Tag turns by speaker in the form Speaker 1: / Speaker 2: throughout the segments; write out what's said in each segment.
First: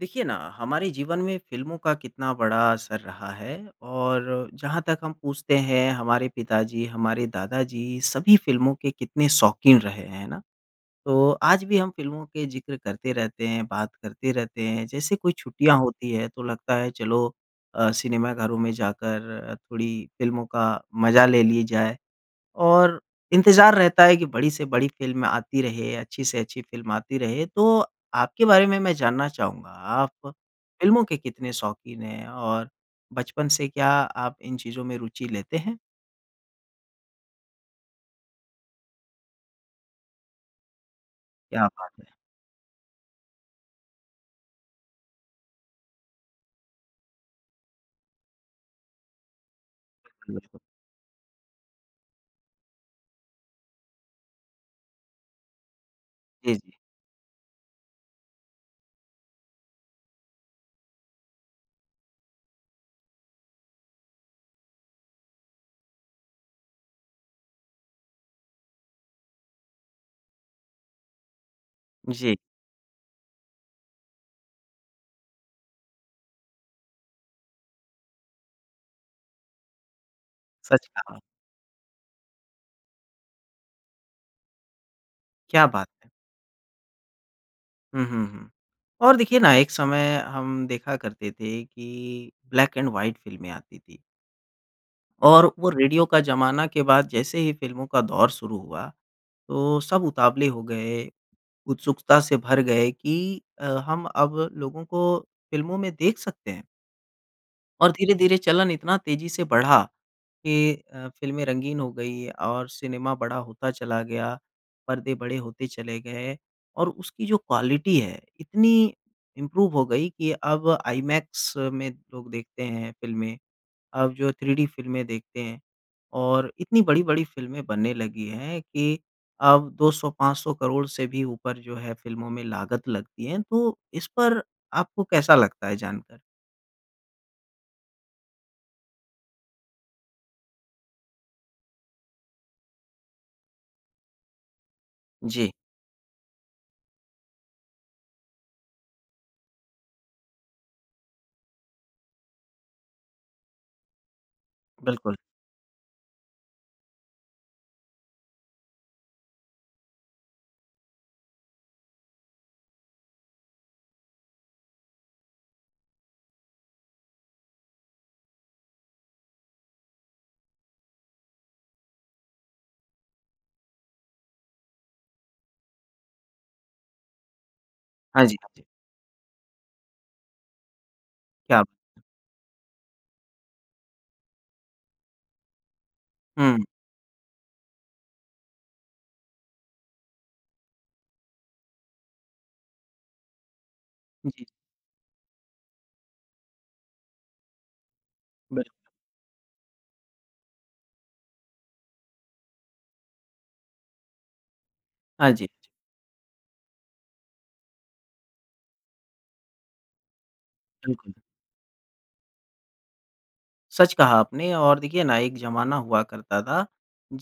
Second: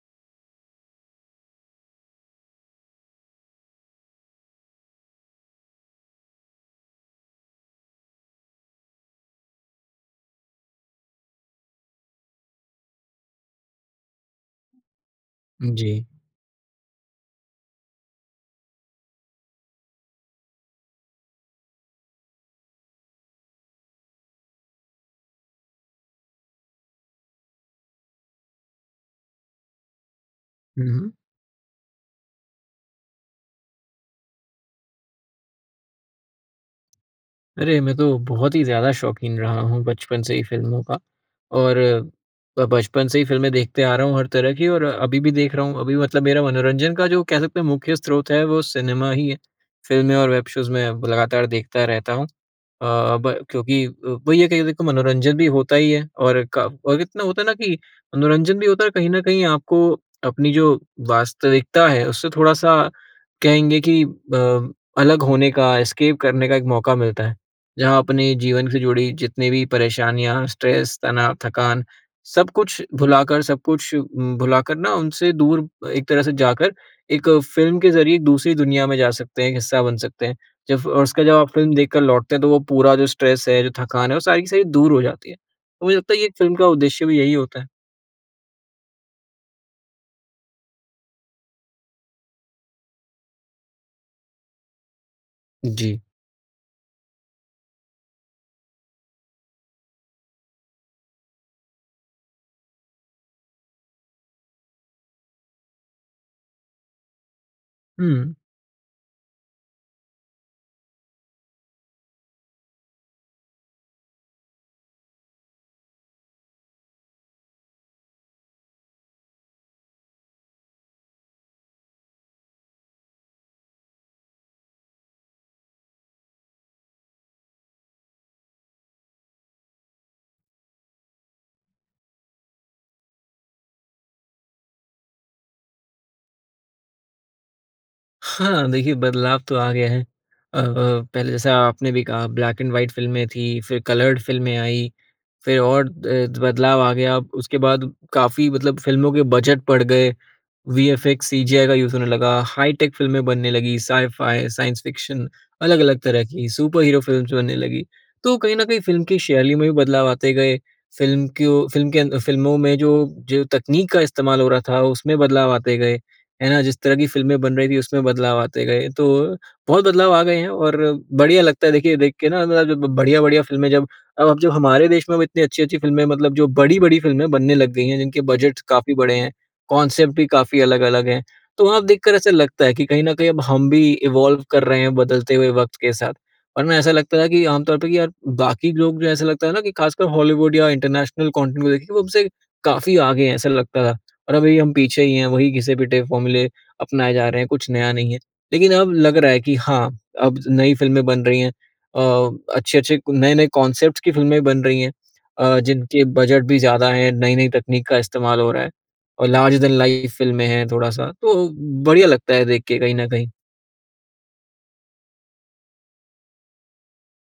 Speaker 1: देखिए ना, हमारे जीवन में फ़िल्मों का कितना बड़ा असर रहा है। और जहाँ तक हम पूछते हैं, हमारे पिता जी, हमारे दादा जी, सभी फ़िल्मों के कितने शौक़ीन रहे, हैं ना। तो आज भी हम फ़िल्मों के ज़िक्र करते रहते हैं, बात करते रहते हैं, जैसे कोई छुट्टियाँ
Speaker 2: जी।
Speaker 1: होती हैं, तो लगता है चलो अ, सिनेमाघरों में जाकर थोड़ी फ़िल्मों का मज़ा ले लिए जाए। और इंतज़ार रहता है कि बड़ी से बड़ी फ़िल्म आती रहे, अच्छी से अच्छी फ़िल्म आती रहे। तो आपके बारे में मैं जानना चाहूँगा, आप
Speaker 2: हुँ,
Speaker 1: फ़िल्मों
Speaker 2: हुँ।
Speaker 1: के कितने शौक़ीन हैं, और बचपन से क्या आप इन चीज़ों में रुचि लेते हैं?
Speaker 2: अरे! मैं तो बहुत ही ज़्यादा शौक़ीन रहा हूँ बचपन से ही फ़िल्मों का।
Speaker 1: क्या
Speaker 2: और,
Speaker 1: बात है!
Speaker 2: ब बचपन से ही फ़िल्में देखते आ रहा हूँ हर तरह की, और अभी भी देख रहा हूँ। अभी मतलब मेरा मनोरंजन का जो कह सकते हैं मुख्य स्रोत है, वो सिनेमा ही, फ़िल्में और वेब
Speaker 1: [unintelligible]
Speaker 2: शोज़ मैं लगातार देखता रहता हूँ। अ अब क्योंकि वही है कि देखो मनोरंजन भी होता ही है, और
Speaker 1: जी, जी।
Speaker 2: क इतना होता है ना कि मनोरंजन भी होता है, और कहीं न कहीं आपको अपनी जो वास्तविकता है, उससे थोड़ा-सा कहेंगे कि अ, अलग होने का, एस्केप करने का एक मौका मिलता है। जहाँ अपने जीवन से जुड़ी जितनी भी परेशानियाँ, स्ट्रेस, तनाव, थकान,
Speaker 1: जी।
Speaker 2: सब कुछ भुलाकर, सब कुछ भुलाकर ना, उनसे दूर एक तरह से जाकर, एक फ़िल्म के ज़रिए एक दूसरी दुनिया में जा सकते हैं, एक हिस्सा बन सकते हैं। जब
Speaker 1: सच कहा।
Speaker 2: उसका बाद जब आप फ़िल्म देखकर लौटते हैं, तो वो पूरा जो स्ट्रेस, है, जो थकान है, वो सारी की सारी दूर हो जाती है।
Speaker 1: क्या
Speaker 2: तो
Speaker 1: बात
Speaker 2: मुझे
Speaker 1: है!
Speaker 2: लगता है एक फ़िल्म का उद्देश्य भी यही होता है।
Speaker 1: हुँ, हुँ, हुँ। और देखिए ना एक समय हम देखा करते थे कि ब्लैक एंड व्हाइट फ़िल्में आती थी। और वो
Speaker 2: जी।
Speaker 1: रेडियो का ज़माना के बाद जैसे ही फ़िल्मों का दौर शुरू हुआ तो सब उतावले हो गए, उत्सुकता से भर गए कि अ, हम अब लोगों को फ़िल्मों में देख सकते हैं। और
Speaker 2: हुँ।
Speaker 1: धीरे-धीरे चलन इतना तेज़ी से बढ़ा कि अ, फ़िल्में रंगीन हो गई और सिनेमा बड़ा होता चला गया, पर्दे बड़े होते चले गए और उसकी जो क्वालिटी है इतनी इम्प्रूव हो गई कि अब आईमैक्स में लोग देखते हैं फ़िल्में। अब जो थ्री-डी फ़िल्में देखते हैं और इतनी बड़ी-बड़ी फ़िल्में बनने लगी हैं कि अब 200-500 करोड़ से भी ऊपर जो है फ़िल्मों में लागत लगती है। तो इस पर आपको कैसा लगता है जानकर?
Speaker 2: हाँ, देखिए बदलाव तो आ गया है। अ, अ, पहले जैसा आपने भी कहा ब्लैक एंड व्हाइट फ़िल्में थी फ़िर कलर्ड फ़िल्में आई,
Speaker 1: जी।
Speaker 2: फ़िर और अ, बदलाव आ गया। उसके बाद काफ़ी मतलब फ़िल्मों के बजट पड़ गए वीएफएक्स, सीजीआई का यूज़ होने लगा, हाईटेक फ़िल्में बनने लगी साइ-फाई, साइंस
Speaker 1: बिल्कुल।
Speaker 2: फिक्शन। अलग-अलग तरह की सुपर हीरो फ़िल्म्स बनने लगी। तो कहीं न कहीं फ़िल्म की शैली में भी बदलाव आते गए, फ़िल्म क्यों फ़िल्म के अं फ़िल्मों में जो, जो तकनीक का इस्तेमाल हो रहा था उसमें बदलाव आते गए। है ना? जिस तरह की फ़िल्में बन रही थी, उसमें बदलाव आते गए। तो बहुत बदलाव आ गए हैं और बढ़िया लगता है देखिए देख के ना [unintelligible] बढ़िया-बढ़िया फ़िल्में जब अब अब जो हमारे देश में वो इतनी अच्छी-अच्छी फ़िल्में मतलब जो बड़ी-बड़ी फ़िल्में बनने लग गई हैं, जिनके
Speaker 1: हाँ, जी। हाँ,
Speaker 2: बजट
Speaker 1: जी।
Speaker 2: काफ़ी बड़े हैं। कॉनसेप्ट भी काफ़ी अलग-अलग हैं।
Speaker 1: क्या
Speaker 2: तो
Speaker 1: बात।
Speaker 2: वहाँ देखकर ऐसा लगता है कि कहीं न कहीं अब हम भी इवॉल्व कर रहे हैं बदलते हुए वक़्त के साथ।
Speaker 1: हुँ।
Speaker 2: वरना ऐसा लगता था कि आमतौर पे कि यार बाकी लोग जो ऐसा लगता है ना कि ख़ासकर हॉलीवुड या इंटरनेशनल कंटेंट को देखे वो उनसे काफ़ी आगे हैं, ऐसा लगता था और
Speaker 1: जी।
Speaker 2: अब हम पीछे ही हैं वही घिसे-पिटे फ़ॉर्मूले अपनाए जा रहे हैं कुछ नया नहीं है।
Speaker 1: बस।
Speaker 2: लेकिन अब लग रहा है कि हाँ, अब नई फ़िल्में बन रही हैं अ, अच्छे-अच्छे क नए-नए कॉनसेप्ट्स की फ़िल्में बन रही हैं।
Speaker 1: हाँ, जी।
Speaker 2: अ, जिनके बजट भी ज़्यादा हैं, नई-नई तकनीक का इस्तेमाल हो रहा है। और लर्जर देन लाइफ़ फ़िल्में हैं थोड़ा-सा।
Speaker 1: बिल्कुल।
Speaker 2: तो बढ़िया लगता है देख के कहीं न कहीं।
Speaker 1: सच कहा आपने और देखिए ना, एक ज़माना हुआ करता था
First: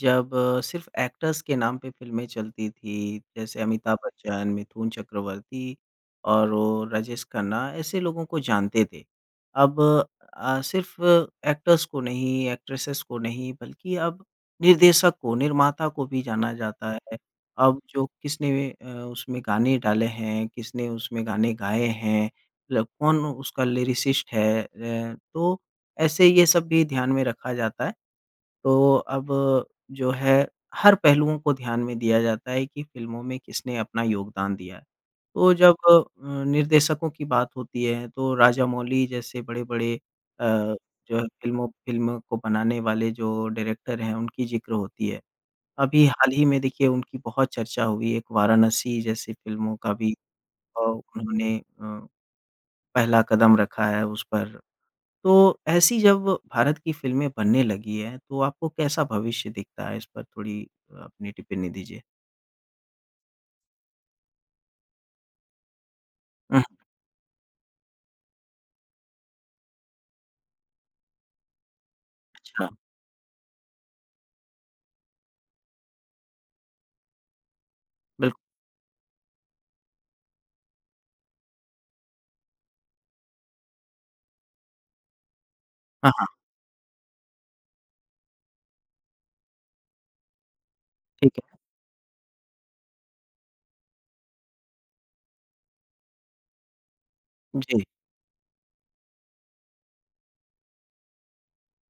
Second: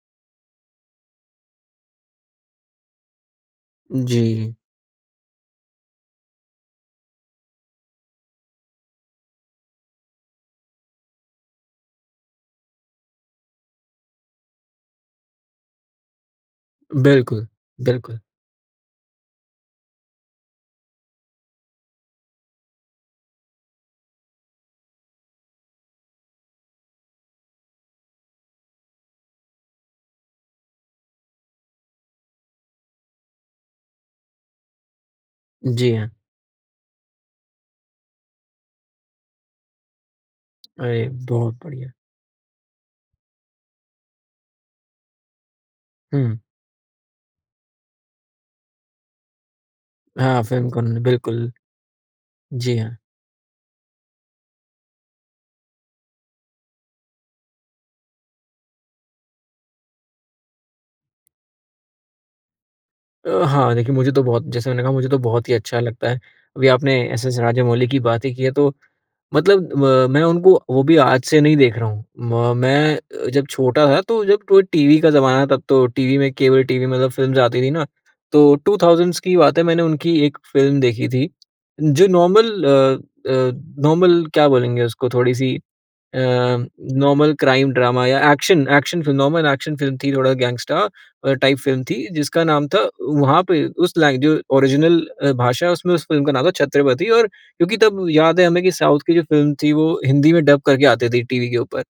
Speaker 1: जब सिर्फ़ एक्टर्स के नाम पे फ़िल्में चलती थीं। जैसे अमिताभ बच्चन,
Speaker 2: जी।
Speaker 1: मिथुन चक्रवर्ती और वो राजेश खन्ना ऐसे लोगों को जानते थे। अब अ, सिर्फ़ एक्टर्स को नहीं, एक्ट्रेसेस को नहीं, बल्कि अब निर्देशक को निर्माता को भी जाना जाता है।
Speaker 2: बिल्कुल,
Speaker 1: अब जो
Speaker 2: बिल्कुल।
Speaker 1: किसने अ, उसमें गाने डाले हैं, किसने उसमें गाने गाए हैं, मतलब कौन उसका लिरिसिस्ट है है, तो ऐसे ये सब भी ध्यान में रखा जाता है। तो अब जो है हर पहलुओं को ध्यान में दिया जाता है कि फ़िल्मों में किसने अपना योगदान दिया। तो जब
Speaker 2: जी,
Speaker 1: अ,
Speaker 2: हाँ।
Speaker 1: निर्देशकों की बात होती है, तो राजामौली जैसे बड़े-बड़े अ,
Speaker 2: अरे!
Speaker 1: जो है
Speaker 2: बहुत
Speaker 1: फिल्मों
Speaker 2: बढ़िया।
Speaker 1: फ़िल्मों को बनाने वाले जो डायरेक्टर हैं, उनकी ज़िक्र होती है। अभी हाल
Speaker 2: हुँ।
Speaker 1: ही में देखिए उनकी बहुत चर्चा हुई है। एक वाराणसी जैसी फिल्मों का भी
Speaker 2: हाँ,
Speaker 1: अ,
Speaker 2: [unintelligible] बिल्कुल।
Speaker 1: उन्होंने अ,
Speaker 2: जी, हाँ।
Speaker 1: पहला कदम रखा है उस पर। तो ऐसी जब भारत की फिल्में बनने लगी है, तो आपको कैसा भविष्य दिखता है? इस पर थोड़ी अ, अपनी टिप्पणी दीजिए।
Speaker 2: अ, हाँ देखिए मुझे तो बहुत जैसे मैंने कहा मुझे तो बहुत ही अच्छा लगता है।
Speaker 1: हुँ।
Speaker 2: अभी आपने एस. एस. राजामौली की बात ही की है तो मतलब म मैं उनको वो भी आज से नहीं देख रहा हूँ। म
Speaker 1: अच्छा।
Speaker 2: मैं अ, जब छोटा था तो जब टव् टीवी का ज़माना है तब तो टीवी में केबल टीवी मतलब फ़िल्म्स आती थी ना।
Speaker 1: बिल्कु
Speaker 2: तो 2000's की बात है मैंने उनकी एक फ़िल्म देखी थी जो नॉर्मल अ, अ, नॉर्मल क्या बोलेंगे उसको? थोड़ी-सी
Speaker 1: हाँ,
Speaker 2: अ,
Speaker 1: हाँ।
Speaker 2: नॉर्मल क्राइम ड्रामा या action action film normal action film थी थोड़ा गैंगस्टर
Speaker 1: ठीक है।
Speaker 2: टाइप फ़िल्म थी, जिसका नाम था वहाँ पे उस लाइ जो ओरिज़िनल अ, भाषा है उसमें उस फ़िल्म का नाम था छत्रपति और क्योंकि
Speaker 1: जी।
Speaker 2: तब याद है हमें की साउथ की जो फ़िल्म थी वो हिंदी में डब करके आती थी टीवी के ऊपर।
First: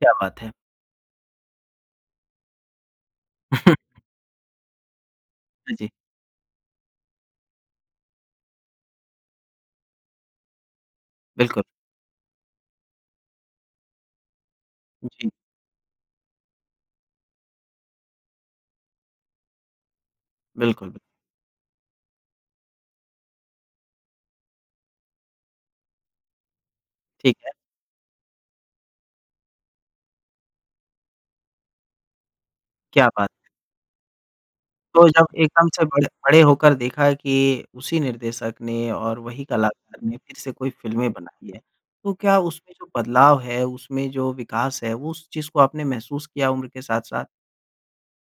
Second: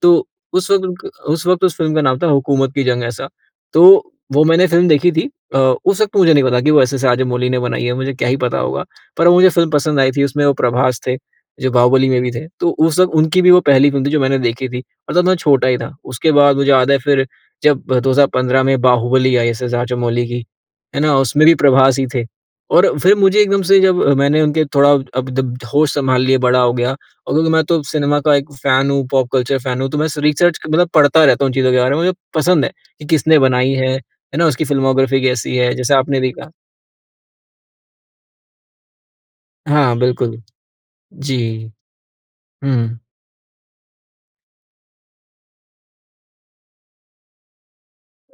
Speaker 1: क्या
Speaker 2: तो
Speaker 1: बात है।
Speaker 2: उस वक़्त क उस वक़्त उस फ़िल्म का नाम था हुकूमत की जंग ऐसा। तो वो मैंने फ़िल्म देखी थी। अ,
Speaker 1: हाँ, जी।
Speaker 2: उस वक़्त मुझे नहीं पता कि वो एस. एस. राजामौली ने बनाई है, मुझे क्या ही पता होगा? पर मुझे फ़िल्म पसंद आई थी उसमें वो प्रभास थे
Speaker 1: बिल्कुल।
Speaker 2: जो बाहुबली में भी थे। तो उस वक़्त उनकी भी वो पहली फ़िल्म थी जो मैंने देखी थी। और तब
Speaker 1: जी।
Speaker 2: मैं छोटा ही था। उसके बाद मुझे याद है फिर जब 2015 में बाहुबली आई एस. एस. राजामौली की।
Speaker 1: बिल्कुल, बिल्
Speaker 2: है ना? उसमें भी प्रभास ही थे और फिर मुझे एकदम से जब मैंने उनके थोड़ा अब जब होश संभाल लिए, बड़ा हो गया और
Speaker 1: ठीक है।
Speaker 2: क्योंकि मैं तो सिनेमा का एक फैन हूँ पॉप कल्चर फैन हूँ तो मैं सु रिसर्च मतलब पढ़ता रहता हूँ चीज़ों के बारे में, मुझे पसंद है
Speaker 1: क्या
Speaker 2: कि
Speaker 1: बात।
Speaker 2: किसने बनाई है, है ना? उसकी
Speaker 1: तो
Speaker 2: फ़िल्मोग्राफ़ी
Speaker 1: जब
Speaker 2: कैसी
Speaker 1: एकदम
Speaker 2: है,
Speaker 1: से
Speaker 2: जैसे
Speaker 1: बड़े
Speaker 2: आपने
Speaker 1: बड़े
Speaker 2: देखा।
Speaker 1: होकर देखा कि उसी निर्देशक ने और वही
Speaker 2: हाँ,
Speaker 1: कलाकार ने फिर
Speaker 2: बिल्कुल।
Speaker 1: से कोई फ़िल्में बनाई हैं,
Speaker 2: जी।
Speaker 1: तो क्या उसमें जो
Speaker 2: हुँ।
Speaker 1: बदलाव है उसमें जो विकास है वो उस चीज़ को आपने महसूस किया उम्र के साथ-साथ?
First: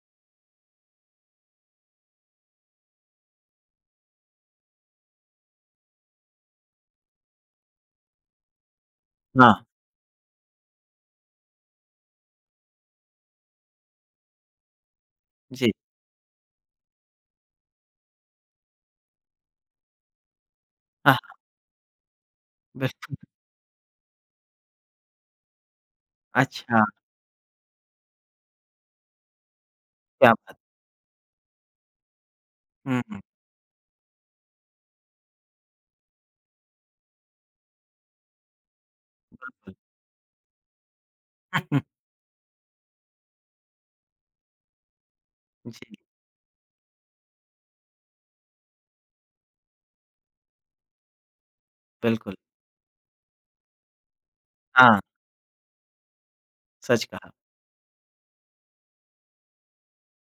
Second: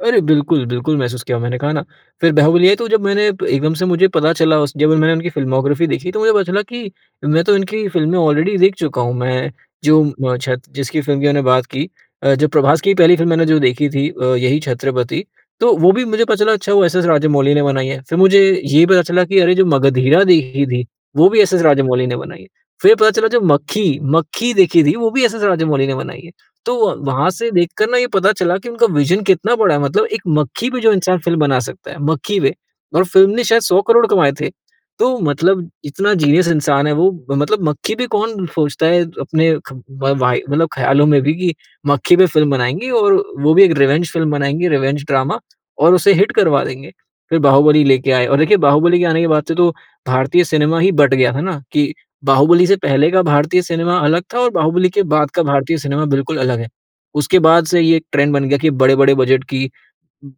Speaker 2: अरे बिल्कुल-बिल्कुल महसूस किया। मैंने कहा ना, फिर बाहुबली आई, तो जब मैंने एकदम से मुझे पता चला, उसके मैंने उनकी फ़िल्मोग्राफ़ी देखी, तो मुझे पता चला कि मैं तो इनकी फ़िल्में ऑलरेडी देख चुका हूँ। मैं
Speaker 1: ना।
Speaker 2: जो अ, छत जिसकी फिल्म की मैंने बात की अ, जब प्रभास की पहली फिल्म मैंने जो देखी थी अ, यही छत्रपति,
Speaker 1: जी।
Speaker 2: तो वो भी मुझे पता चला अच्छा वो एस.एस. राजमौली ने बनाई है। फिर मुझे ये पता चला कि अरे जो मगधीरा देखी थी,
Speaker 1: अ,
Speaker 2: वो
Speaker 1: हाँ।
Speaker 2: भी एस.एस. राजमौली ने बनाई है। फिर पता
Speaker 1: बिल्कुल।
Speaker 2: चला जो मक्खी, मक्खी देखी थी, वो भी एस.एस. राजमौली ने बनाई है।
Speaker 1: अच्छा।
Speaker 2: तो वहाँ से देख कर ना ये पता चला कि उनका विजन कितना बड़ा है। मतलब एक
Speaker 1: क्या बात!
Speaker 2: मक्खी पे जो इंसान फ़िल्म बना सकता है। मक्खी पे
Speaker 1: हुँ,
Speaker 2: और
Speaker 1: हुँ।
Speaker 2: फ़िल्म ने शायद 100 करोड़ कमाए थे। तो मतलब इतना जीनियस इंसान है वो, मतलब मक्खी पे कौन सोचता है अपने ख,
Speaker 1: बिल्कुल।
Speaker 2: व वाई मतलब ख्यालों में भी की मक्खी पे फ़िल्म बनाएँगे। और वो भी एक रिवेंज फ़िल्म बनाएँगे। रिवेंज ड्रामा और
Speaker 1: जी।
Speaker 2: उसे हिट करवा देंगे। फिर बाहुबली लेके आए और देखिए बाहुबली के आने के बाद से तो भारतीय सिनेमा ही बट गया है ना कि
Speaker 1: बिल्कुल।
Speaker 2: बाहुबली से पहले का भारतीय सिनेमा अलग था, और बाहुबली
Speaker 1: हाँ।
Speaker 2: के बाद का भारतीय सिनेमा बिल्कुल अलग है।
Speaker 1: सच कहा।
Speaker 2: उसके बाद से ये ट्रेंड बन गया कि बड़े-बड़े बजट की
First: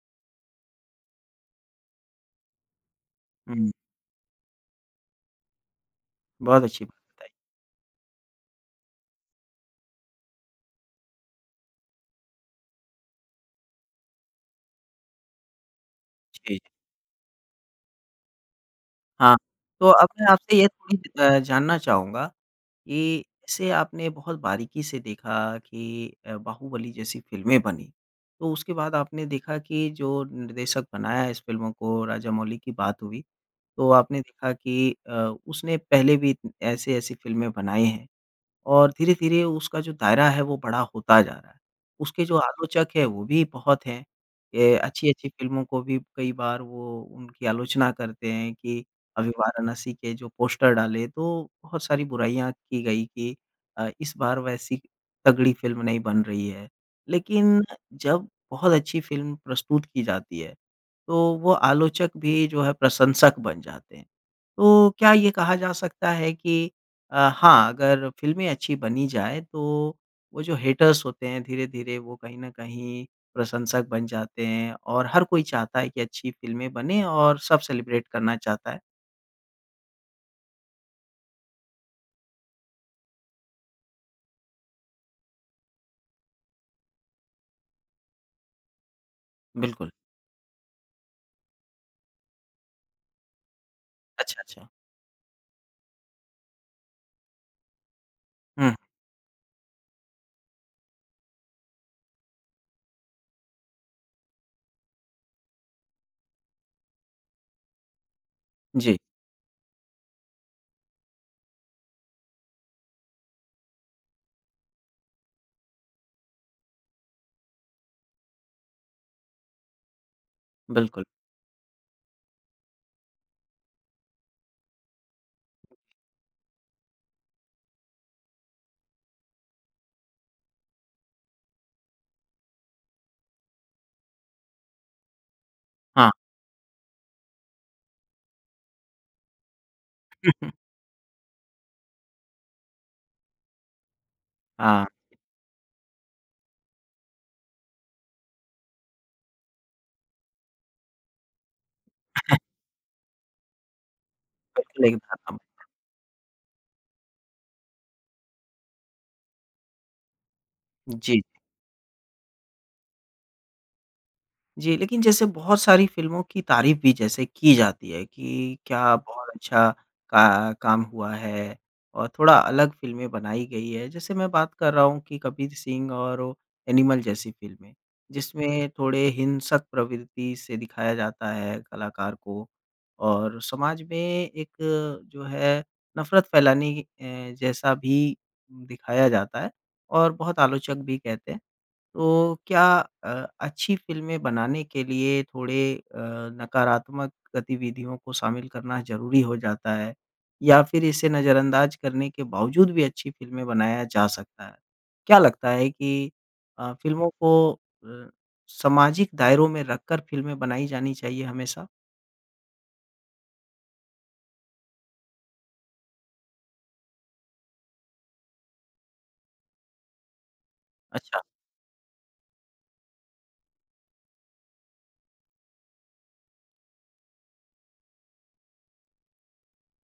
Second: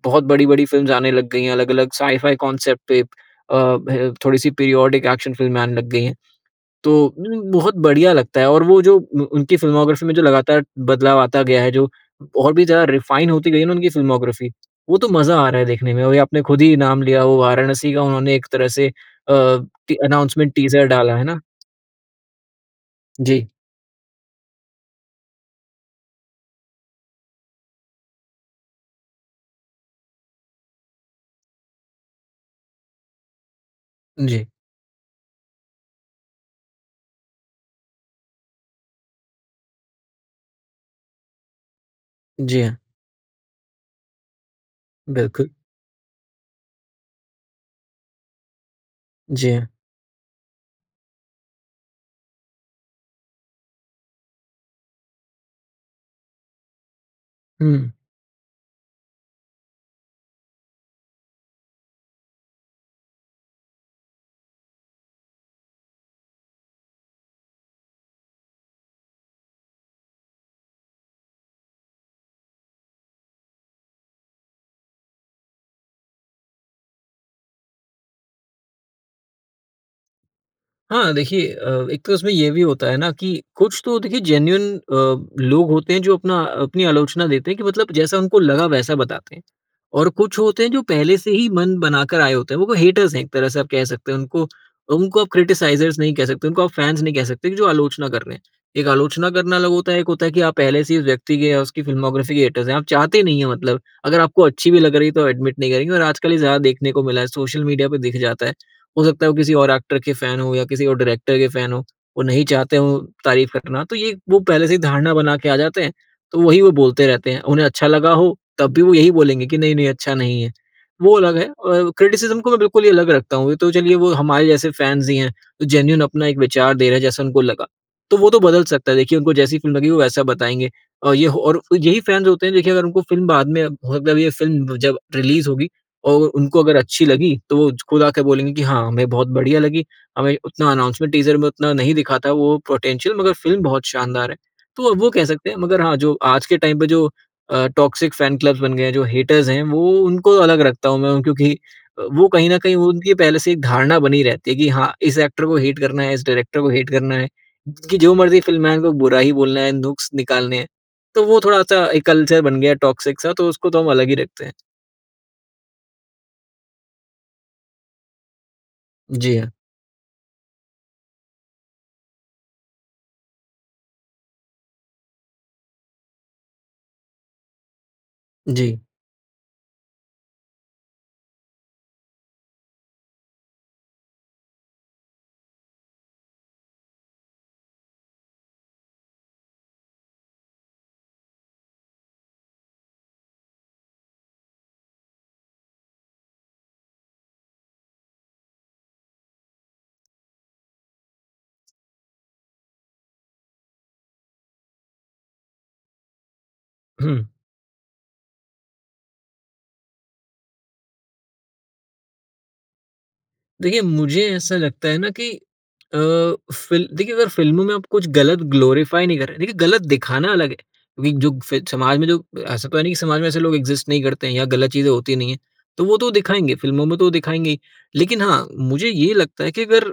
Speaker 2: बहुत बड़-बड़ी फ़िल्म्स आने लग गई हैं। अलग-अलग साइ-फाई कांसेप्ट पे अ,
Speaker 1: हुँ।
Speaker 2: ब, थोड़ी-सी पीरियोडिक एक्शन फ़िल्में आने लग गई हैं।
Speaker 1: बहुत अच्छी बात
Speaker 2: तो
Speaker 1: बताई।
Speaker 2: उ, बहुत बढ़िया लगता है। और वो जो उ उनकी फ़िल्मोग्राफ़ी में जो लगातार बदलाव आता गया है, जो और भी ज्यादा रिफाइन होती गयी है ना उनकी फ़िल्मोग्राफ़ी। वो तो मज़ा आ रहा है देखने में। या आपने
Speaker 1: जी।
Speaker 2: खुद ही नाम लिया, वो वाराणसी का उन्होंने एक तरह से अ,
Speaker 1: हाँ। तो अब मैं
Speaker 2: अनाउंसमेंट
Speaker 1: आपसे ये
Speaker 2: टीजर डाला।
Speaker 1: चीज़
Speaker 2: है
Speaker 1: अ,
Speaker 2: ना?
Speaker 1: जानना चाहूँगा कि
Speaker 2: जी।
Speaker 1: इसे आपने बहुत बारीकी से देखा कि अ, बाहुबली जैसी फ़िल्में बनी। तो उसके बाद आपने देखा कि जो निर्देशक बनाया इस फ़िल्मों को, राजमौली की बात हुई। तो आपने
Speaker 2: जी।
Speaker 1: देखा कि अ, उसने पहले भी ऐसी-ऐसी फ़िल्में बनाई हैं और धीरे-धीरे उसका जो दायरा है, वो बड़ा होता जा रहा। उसके जो
Speaker 2: जी, हाँ।
Speaker 1: आलोचक हैं, वो भी बहुत हैं। ये अच्छी-अच्छी
Speaker 2: बिल्कुल।
Speaker 1: फिल्मों को भी कई बार वो उनकी आलोचना करते हैं कि अभी
Speaker 2: जी, हाँ।
Speaker 1: वाराणसी के जो पोस्टर डाले, तो बहुत सारी बुराइयाँ की गई कि अ, इस बार वैसी तगड़ी फ़िल्म नहीं बन रही है। लेकिन
Speaker 2: हुँ।
Speaker 1: जब बहुत अच्छी फ़िल्म प्रस्तुत की जाती है, तो वो आलोचक भी जो है प्रशंसक बन जाते हैं। तो क्या ये कहा जा सकता है कि हाँ, अगर फ़िल्में अच्छी बनी जाए, तो वो जो हेटर्स होते हैं धीरे-धीरे वो कहीं ना कहीं प्रशंसक बन जाते हैं, और हर कोई चाहता है कि अच्छी फिल्में बने और सब सेलिब्रेट करना चाहता है।
Speaker 2: हाँ। देखिए अ, एक तो उसमें ये भी होता है ना, कि कुछ तो देखिए जेन्युइन अ, लोग होते हैं जो अपना अपनी आलोचना देते हैं कि मतलब जैसा उनको लगा वैसा बताते हैं
Speaker 1: बिल्कुल।
Speaker 2: और कुछ होते हैं जो पहले से ही मन बना कर आए होते हैं वो हेटर्स हैं एक तरह से आप कह सकते हैं
Speaker 1: अच्छा,
Speaker 2: उनको
Speaker 1: अच्छा।
Speaker 2: उनको आप क्रिटिसाइज़र्स नहीं कह सकते, उनको आप फैंस नहीं कह सकते जो आलोचना कर रहे हैं।
Speaker 1: हुँ।
Speaker 2: एक आलोचना करना अलग होता है एक होता है कि आप पहले से ही उस व्यक्ति के या उसकी फ़िल्मोग्राफ़ी के हेटर्स आप चाहते नहीं हैं मतलब अगर आपको अच्छी भी लग रही है तो एडमिट नहीं करेंगे और आजकल ये ज़्यादा देखने को मिला है सोशल मीडिया पे दिख जाता है।
Speaker 1: जी।
Speaker 2: हो सकता है वो किसी और एक्टर के फैन हो या किसी और डायरेक्टर के फैन हो। वो नहीं चाहते हो तारीफ करना तो ये वो पहले से ही धारणा बना के आ जाते हैं तो वही वो बोलते रहते हैं। उन्हें अच्छा लगा हो तब भी वो यही बोलेंगे कि नहीं-नहीं अच्छा नहीं है।
Speaker 1: बिल्कुल।
Speaker 2: वो अलग है और क्रिटिसिज़्म को मैं बिल्कुल ही अलग रखता हूँ। वो तो चलिए वो हमारे जैसे फैंस ही हैं जो जेन्युइन अपना एक विचार दे रहे हैं जैसा उनको लगा। तो वो तो बदल सकता है देखिए उनको जैसी फ़िल्म लगी वो वैसा बताएँगे। और ये हो और यही फैंस होते हैं देखिए अगर उनको फ़िल्म बाद मे मतलब ये फ़िल्म जब रिलीज़ होगी
Speaker 1: हाँ।
Speaker 2: और उनको अगर अच्छी लगी तो वो खुद आके बोलेंगे कि हाँ हमें बहुत बढ़िया लगी हमें उतना अनाउंसमेंट टीज़र में उतना नहीं दिखा था वो पोटेंशियल मगर फ़िल्म बहुत शानदार है।
Speaker 1: हाँ।
Speaker 2: तो अब वो कह सकते हैं मगर हाँ जो आज के टाइम पे जो अ, टॉक्सिक फैन क्लब्स बन गए हैं जो हेटर्स हैं वो उनको अलग रखता हूँ मैं क्योंकि वो कहीं न कहीं उनकी पहले से एक धारणा बनी रहती है कि हाँ,
Speaker 1: नहीं
Speaker 2: इस
Speaker 1: ख़त्म।
Speaker 2: एक्टर को हेट करना है, इस डायरेक्टर को हेट करना है कि जो मर्ज़ी फ़िल्में आएँ उन को बुरा ही बोलना है नुक्स निकालने हैं
Speaker 1: जी।
Speaker 2: तो वो थोड़ा-सा एक कल्चर बन गया टॉक्सिक सा तो उसको तो हम अलग ही रखते हैं।
Speaker 1: जी। लेकिन जैसे बहुत सारी फ़िल्मों की तारीफ़ भी जैसे की जाती है कि क्या बहुत
Speaker 2: जी, हाँ।
Speaker 1: अच्छा क काम हुआ है और थोड़ा अलग फ़िल्मे बनाई गई है जैसे मैं बात कर रहा हूँ कि कबीर सिंह और एनिमल जैसी फ़िल्में जिसमें
Speaker 2: जी।
Speaker 1: थोड़े हिंसक प्रवृत्ति से दिखाया जाता है कलाकार को और समाज में एक जो है नफरत फ़ैलाने क, ए जैसा भी दिखाया जाता है और बहुत आलोचक भी कहते हैं तो क्या अ, अच्छी फ़िल्में बनाने के लिए थोड़े अ, नकारात्मक गतिविधियों को शामिल करना ज़रूरी हो जाता है या फिर इसे नजरअंदाज करने के बावज़ूद भी अच्छी फ़िल्मे बनाया जा सकता है। क्या लगता है कि अ, फ़िल्मों
Speaker 2: हुँ।
Speaker 1: को अ, सामाजिक दायरों में रखकर फ़िल्में बनाई जानी चाहिए हमेशा?
Speaker 2: देखिए, मुझे ऐसा लगता है ना कि अ, फ़िल देखिए अगर फ़िल्मों में आप कुछ गलत ग्लोरिफाई नहीं कर रहे देखिए गलत दिखाना अलग है। विग
Speaker 1: अच्छा।
Speaker 2: जो फ़े समाज में जो ऐसा तो है नहीं कि समाज में ऐसे लोग इग्ज़िस्ट नहीं करते हैं या गलत चीज़ें होती नहीं है। तो वो तो दिखाएँगे, फ़िल्मों में तो दिखाएँगे ही। लेकिन हाँ, मुझे ये लगता है कि अगर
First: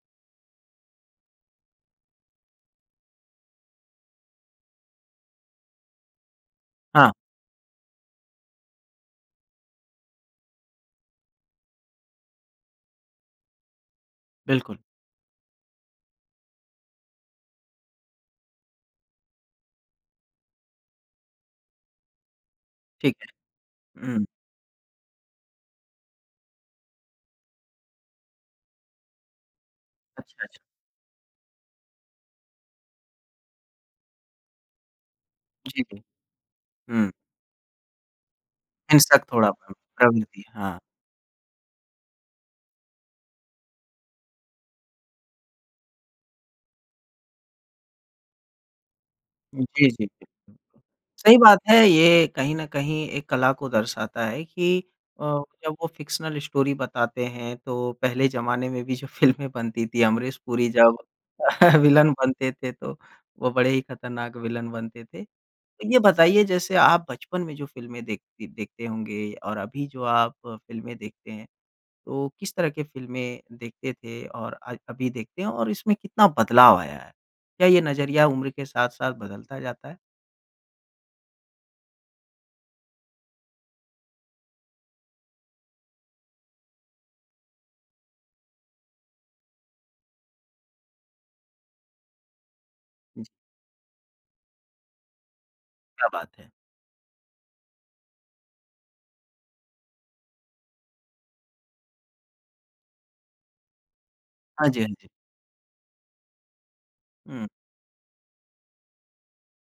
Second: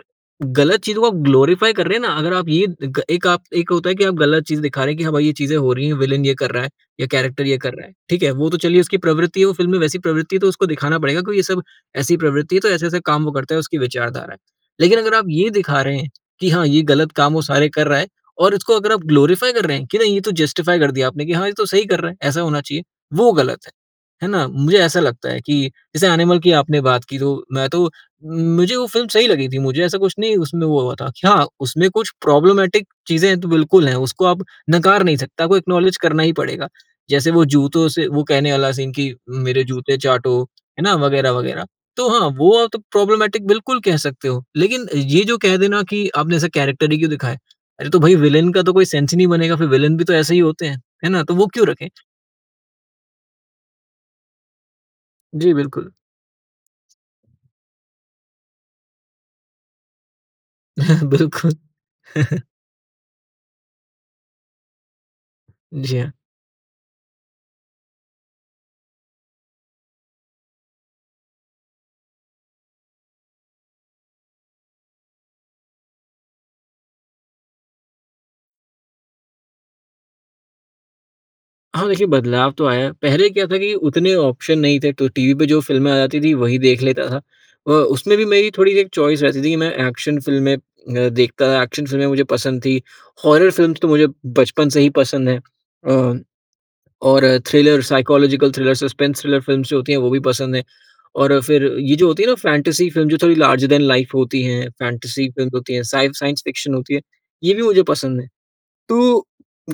Speaker 2: गलत चीज़ों को ग्लोरिफाई कर रहे हैं ना, अगर आप ये ग एक आप एक होता है कि आप गलत चीज़ दिखा रहे हैं कि हाँ भाई, ये चीज़ें हो रही है, विलन ये कर रहा है या
Speaker 1: हाँ।
Speaker 2: कैरेक्टर ये कर रहा है, ठीक है। वो तो चलिए उसकी प्रवृत्ति है, वो फ़िल्म में वैसी प्रवृत्ति है तो उसको दिखाना पड़ेगा क्योंकि ये सब ऐसी प्रवृत्ति है तो ऐसे-ऐसे काम वो करता है, उसकी विचारधारा है।
Speaker 1: बिल्कुल।
Speaker 2: लेकिन अगर आप ये दिखा रहे हैं कि हाँ, ये गलत काम वो सारे कर रहा है और उसको अगर आप ग्लोरिफाई कर रहे हैं, कि नहीं ये तो जस्टिफाई कर दिया आपने कि हाँ, ये तो सही कर रहा है, ऐसा होना चाहिए,
Speaker 1: ठीक
Speaker 2: वो गलत है।
Speaker 1: है। हुँ।
Speaker 2: है ना? मुझे ऐसा लगता है कि, जैसे एनिमल की आपने बात की, तो मैं तो मुझे वो फ़िल्म सही लगी थी, मुझे ऐसा कुछ
Speaker 1: अच्छा,
Speaker 2: नहीं
Speaker 1: अच्छा।
Speaker 2: उसमें वो हुआ था, कि हाँ, उसमें कुछ प्रोब्लेमेटिक चीज़ें तो बिल्कुल हैं, उसको आप नकार नहीं सकता, आपको
Speaker 1: जी,
Speaker 2: एक्नॉलेज
Speaker 1: जी।
Speaker 2: करना ही पड़ेगा।
Speaker 1: हुँ।
Speaker 2: जैसे वो जूतों से वो कहने वाला सीन कि,
Speaker 1: हिंसक थोड़ा
Speaker 2: "मेरे
Speaker 1: प
Speaker 2: जूते चाटो",
Speaker 1: प्रवृत्ति, हाँ।
Speaker 2: है ना, वग़ैरह वग़ैरह। तो हाँ, वो आप तो प्रोब्लेमेटिक बिल्कुल कह सकते हो। लेकिन ये जो कह देना कि, "आपने ऐसा कैरेक्टर ही क्यों दिखाया?" अरे तो भई विलेन का तो कोई सेंस ही नहीं बनेगा
Speaker 1: जी,
Speaker 2: फिर विलेन भी
Speaker 1: जी,
Speaker 2: तो
Speaker 1: जी।
Speaker 2: ऐसे ही होते है। है ना, तो
Speaker 1: सही
Speaker 2: वो
Speaker 1: बात
Speaker 2: क्यों
Speaker 1: है,
Speaker 2: रखें?
Speaker 1: ये कहीं न कहीं एक कला को दर्शाता है कि अ,
Speaker 2: जी
Speaker 1: जब वो
Speaker 2: बिल्कुल।
Speaker 1: फ़िक्शनल स्टोरी बताते हैं, तो पहले ज़माने में भी जो फ़िल्में बनती थी, अमरीश पुरी जब
Speaker 2: बिलकुल।
Speaker 1: विलन बनते थे तो, वो बड़े ही ख़तरनाक विलन बनते थे।
Speaker 2: जी
Speaker 1: ये
Speaker 2: हाँ।
Speaker 1: बताइए, जैसे आप बचपन में जो फ़िल्में देखती देखते होंगे और अभी जो आप फ़िल्में देखते हैं, तो किस तरह के फ़िल्में देखते थे, और आज अभी देखते हैं, और इसमें कितना बदलाव आया है? क्या ये नज़रिया उम्र के साथ-साथ बदलता जाता है?
Speaker 2: हाँ, देखिए बदलाव तो आया है। पहले क्या था कि उतने ऑप्शन नहीं थे, तो टीवी पे जो फ़िल्में आ जाती थीं वही देख लेता था। अ, उसमें भी मेरी थोड़ी-सी एक चॉइस रहती थी कि मैं एक्शन फ़िल्में मैं देखता था एक्शन फ़िल्में मुझे पसंद थी।
Speaker 1: जी।
Speaker 2: हॉरर फ़िल्म्स तो मुझे बचपन से ही पसंद है।
Speaker 1: क्या
Speaker 2: अ,
Speaker 1: बात है!
Speaker 2: और thriller, psychological thriller, suspense thriller films जो होती हैं, वो भी पसंद हैं। और फिर ये जो होती है ना फ़ैंटेसी फ़िल्म, जो थोड़ी लार्जर देन लाइफ़ होती है,
Speaker 1: हाँ जी, हाँ जी।
Speaker 2: फ़ैंटेसी फ़िल्म्स होती हैं, स साइंस फ़िक्शन होती है,
Speaker 1: हुँ।
Speaker 2: ये भी मुझे पसंद हैं। तो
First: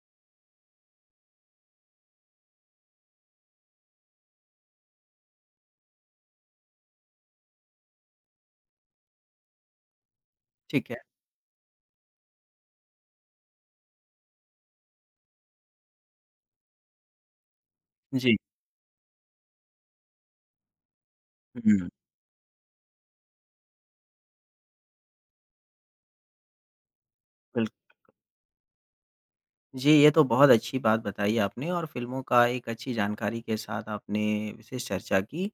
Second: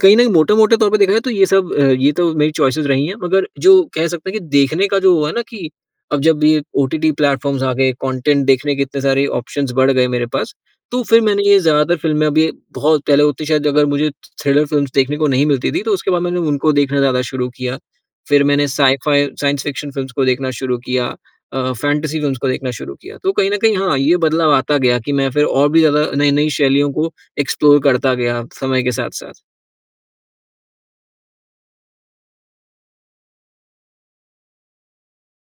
Speaker 2: कहीं ना मोटे-मोटे तौर पर देखा जाए, तो ये सब अ, ये तो मेरी चॉइस रही है। मगर जो कह सकते है कि देखने का जो हुआ है ना कि अब जब ये ओटीटी प्लेटफ़ॉर्म्स आ गए, कंटेंट देखने के इतने सारे ऑप्शंस बढ़ गए मेरे पास,
Speaker 1: ठीक है।
Speaker 2: तो फिर मैंने ये ज़्यादातर फ़िल्में अभी बहुत पहले होती है शायद अगर मुझे, थ्रि थ्रिलर फ़िल्म्स देखने को नहीं मिलती थी, तो उसके बाद मैंने उनको देखना ज़्यादा शुरू किया।
Speaker 1: जी।
Speaker 2: फिर मैंने साई-फाई, साइंस फ़िक्शन फ़िल्म्स को देखना शुरू किया, अ,
Speaker 1: हुँ।
Speaker 2: फ़ैंटेसी फ़िल्म्स को देखना शुरू किया, तो कहीं न कहीं हाँ ये बदलाव आता गया कि मैं फिर और भी ज़्यादा नई-नई शैलियों को
Speaker 1: बिल
Speaker 2: एक्सप्लोर करता गया समय के साथ-साथ।
Speaker 1: जी, ये तो बहुत अच्छी बात बताई आपने और फ़िल्मों की एक अच्छी जानकारी के साथ आपने विशेष चर्चा की।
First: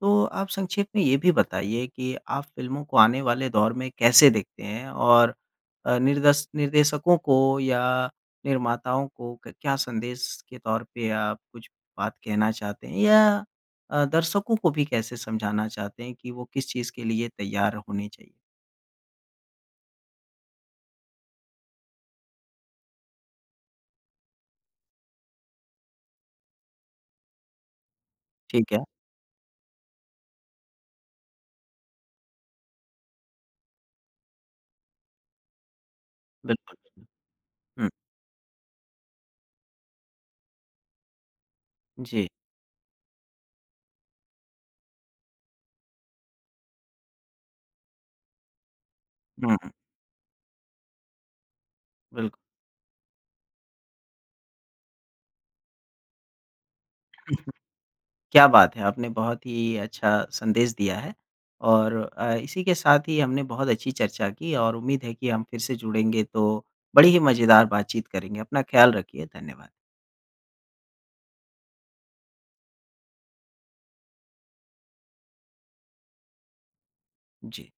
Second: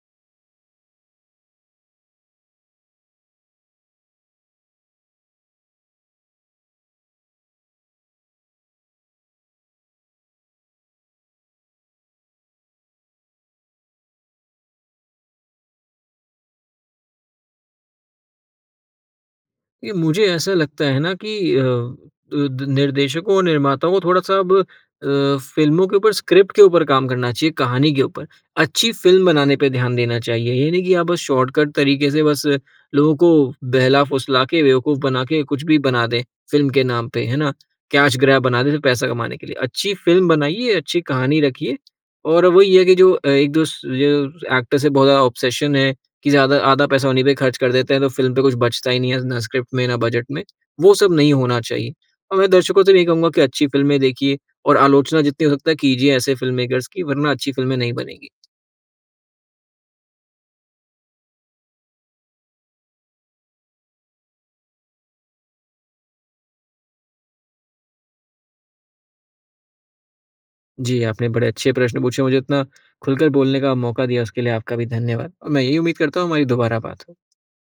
Speaker 1: तो आप संक्षेप में यह भी बताइए कि आप फ़िल्मों को आने वाले दौर में कैसे देखते हैं। और अ, निर्देश निर्देशकों को या निर्माताओं को क क्या संदेश के तौर पे आप कुछ बात कहना चाहते हैं, या अ, दर्शकों को भी कैसे समझाना चाहते हैं कि वो किस चीज़ के लिए तैयार होनी चाहिए?
Speaker 2: ये मुझे ऐसा लगता है ना कि, अ, द निर्देशकों और निर्माताओं को थोड़ा-सा अब अ, फ़िल्मों के ऊपर, स्क्रिप्ट के ऊपर काम करना चाहिए, कहानी के ऊपर।
Speaker 1: ठीक है।
Speaker 2: अच्छी फ़िल्म बनाने पे ध्यान देना चाहिए। ये नहीं कि आप बस शॉर्टकट तरीके से बस लोगों को बहला-फुसला के, बेवकूफ़ बना के, कुछ भी बना दें फ़िल्म
Speaker 1: बिल्कुल।
Speaker 2: के नाम पे, है ना।
Speaker 1: हुँ।
Speaker 2: कैश ग्रैब बना दें, तो पैसा कमाने के लिए अच्छी फ़िल्म बनाइए, अच्छी कहानी रखिए।
Speaker 1: जी।
Speaker 2: और वही है कि जो 1 -2 जो एक्टर से बहुत ज़्यादा ऑब्सेशन है, कि ज़्यादा आधा पैसा उन्हीं पे ख़र्च कर देते हैं, तो फ़िल्म पे कुछ बचता ही नहीं है ना,
Speaker 1: हुँ,
Speaker 2: स्क्रिप्ट
Speaker 1: हुँ।
Speaker 2: में, ना बजट में। वो सब नहीं होना चाहिए।
Speaker 1: बिल्कुल।
Speaker 2: और दर्शकों से यही कहूँगा कि अच्छी फ़िल्में देखिए और आलोचना जितनी हो सकता है, कीजिए ऐसे फ़िल्ममेकर्स की, वरना अच्छी फ़िल्में नहीं बनेंगी।
Speaker 1: क्या बात है। आपने बहुत ही अच्छा संदेश दिया है। और अ, इसी के साथ ही हमने बहुत अच्छी चर्चा की और उम्मीद है कि हम फिर से जुड़ेंगे तो, बड़े ही मज़ेदार बातचीत करेंगे। अपना ख़याल रखिए धन्यवाद।
Speaker 2: जी, आपने बड़े अच्छे प्रश्न पूछे मुझे उतना खुलकर बोलने का मौका दिया, उसके लिए आपका भी धन्यवाद। और मैं यही उम्मीद करता हूँ, हमारी दोबारा बात हो।
Speaker 1: जी।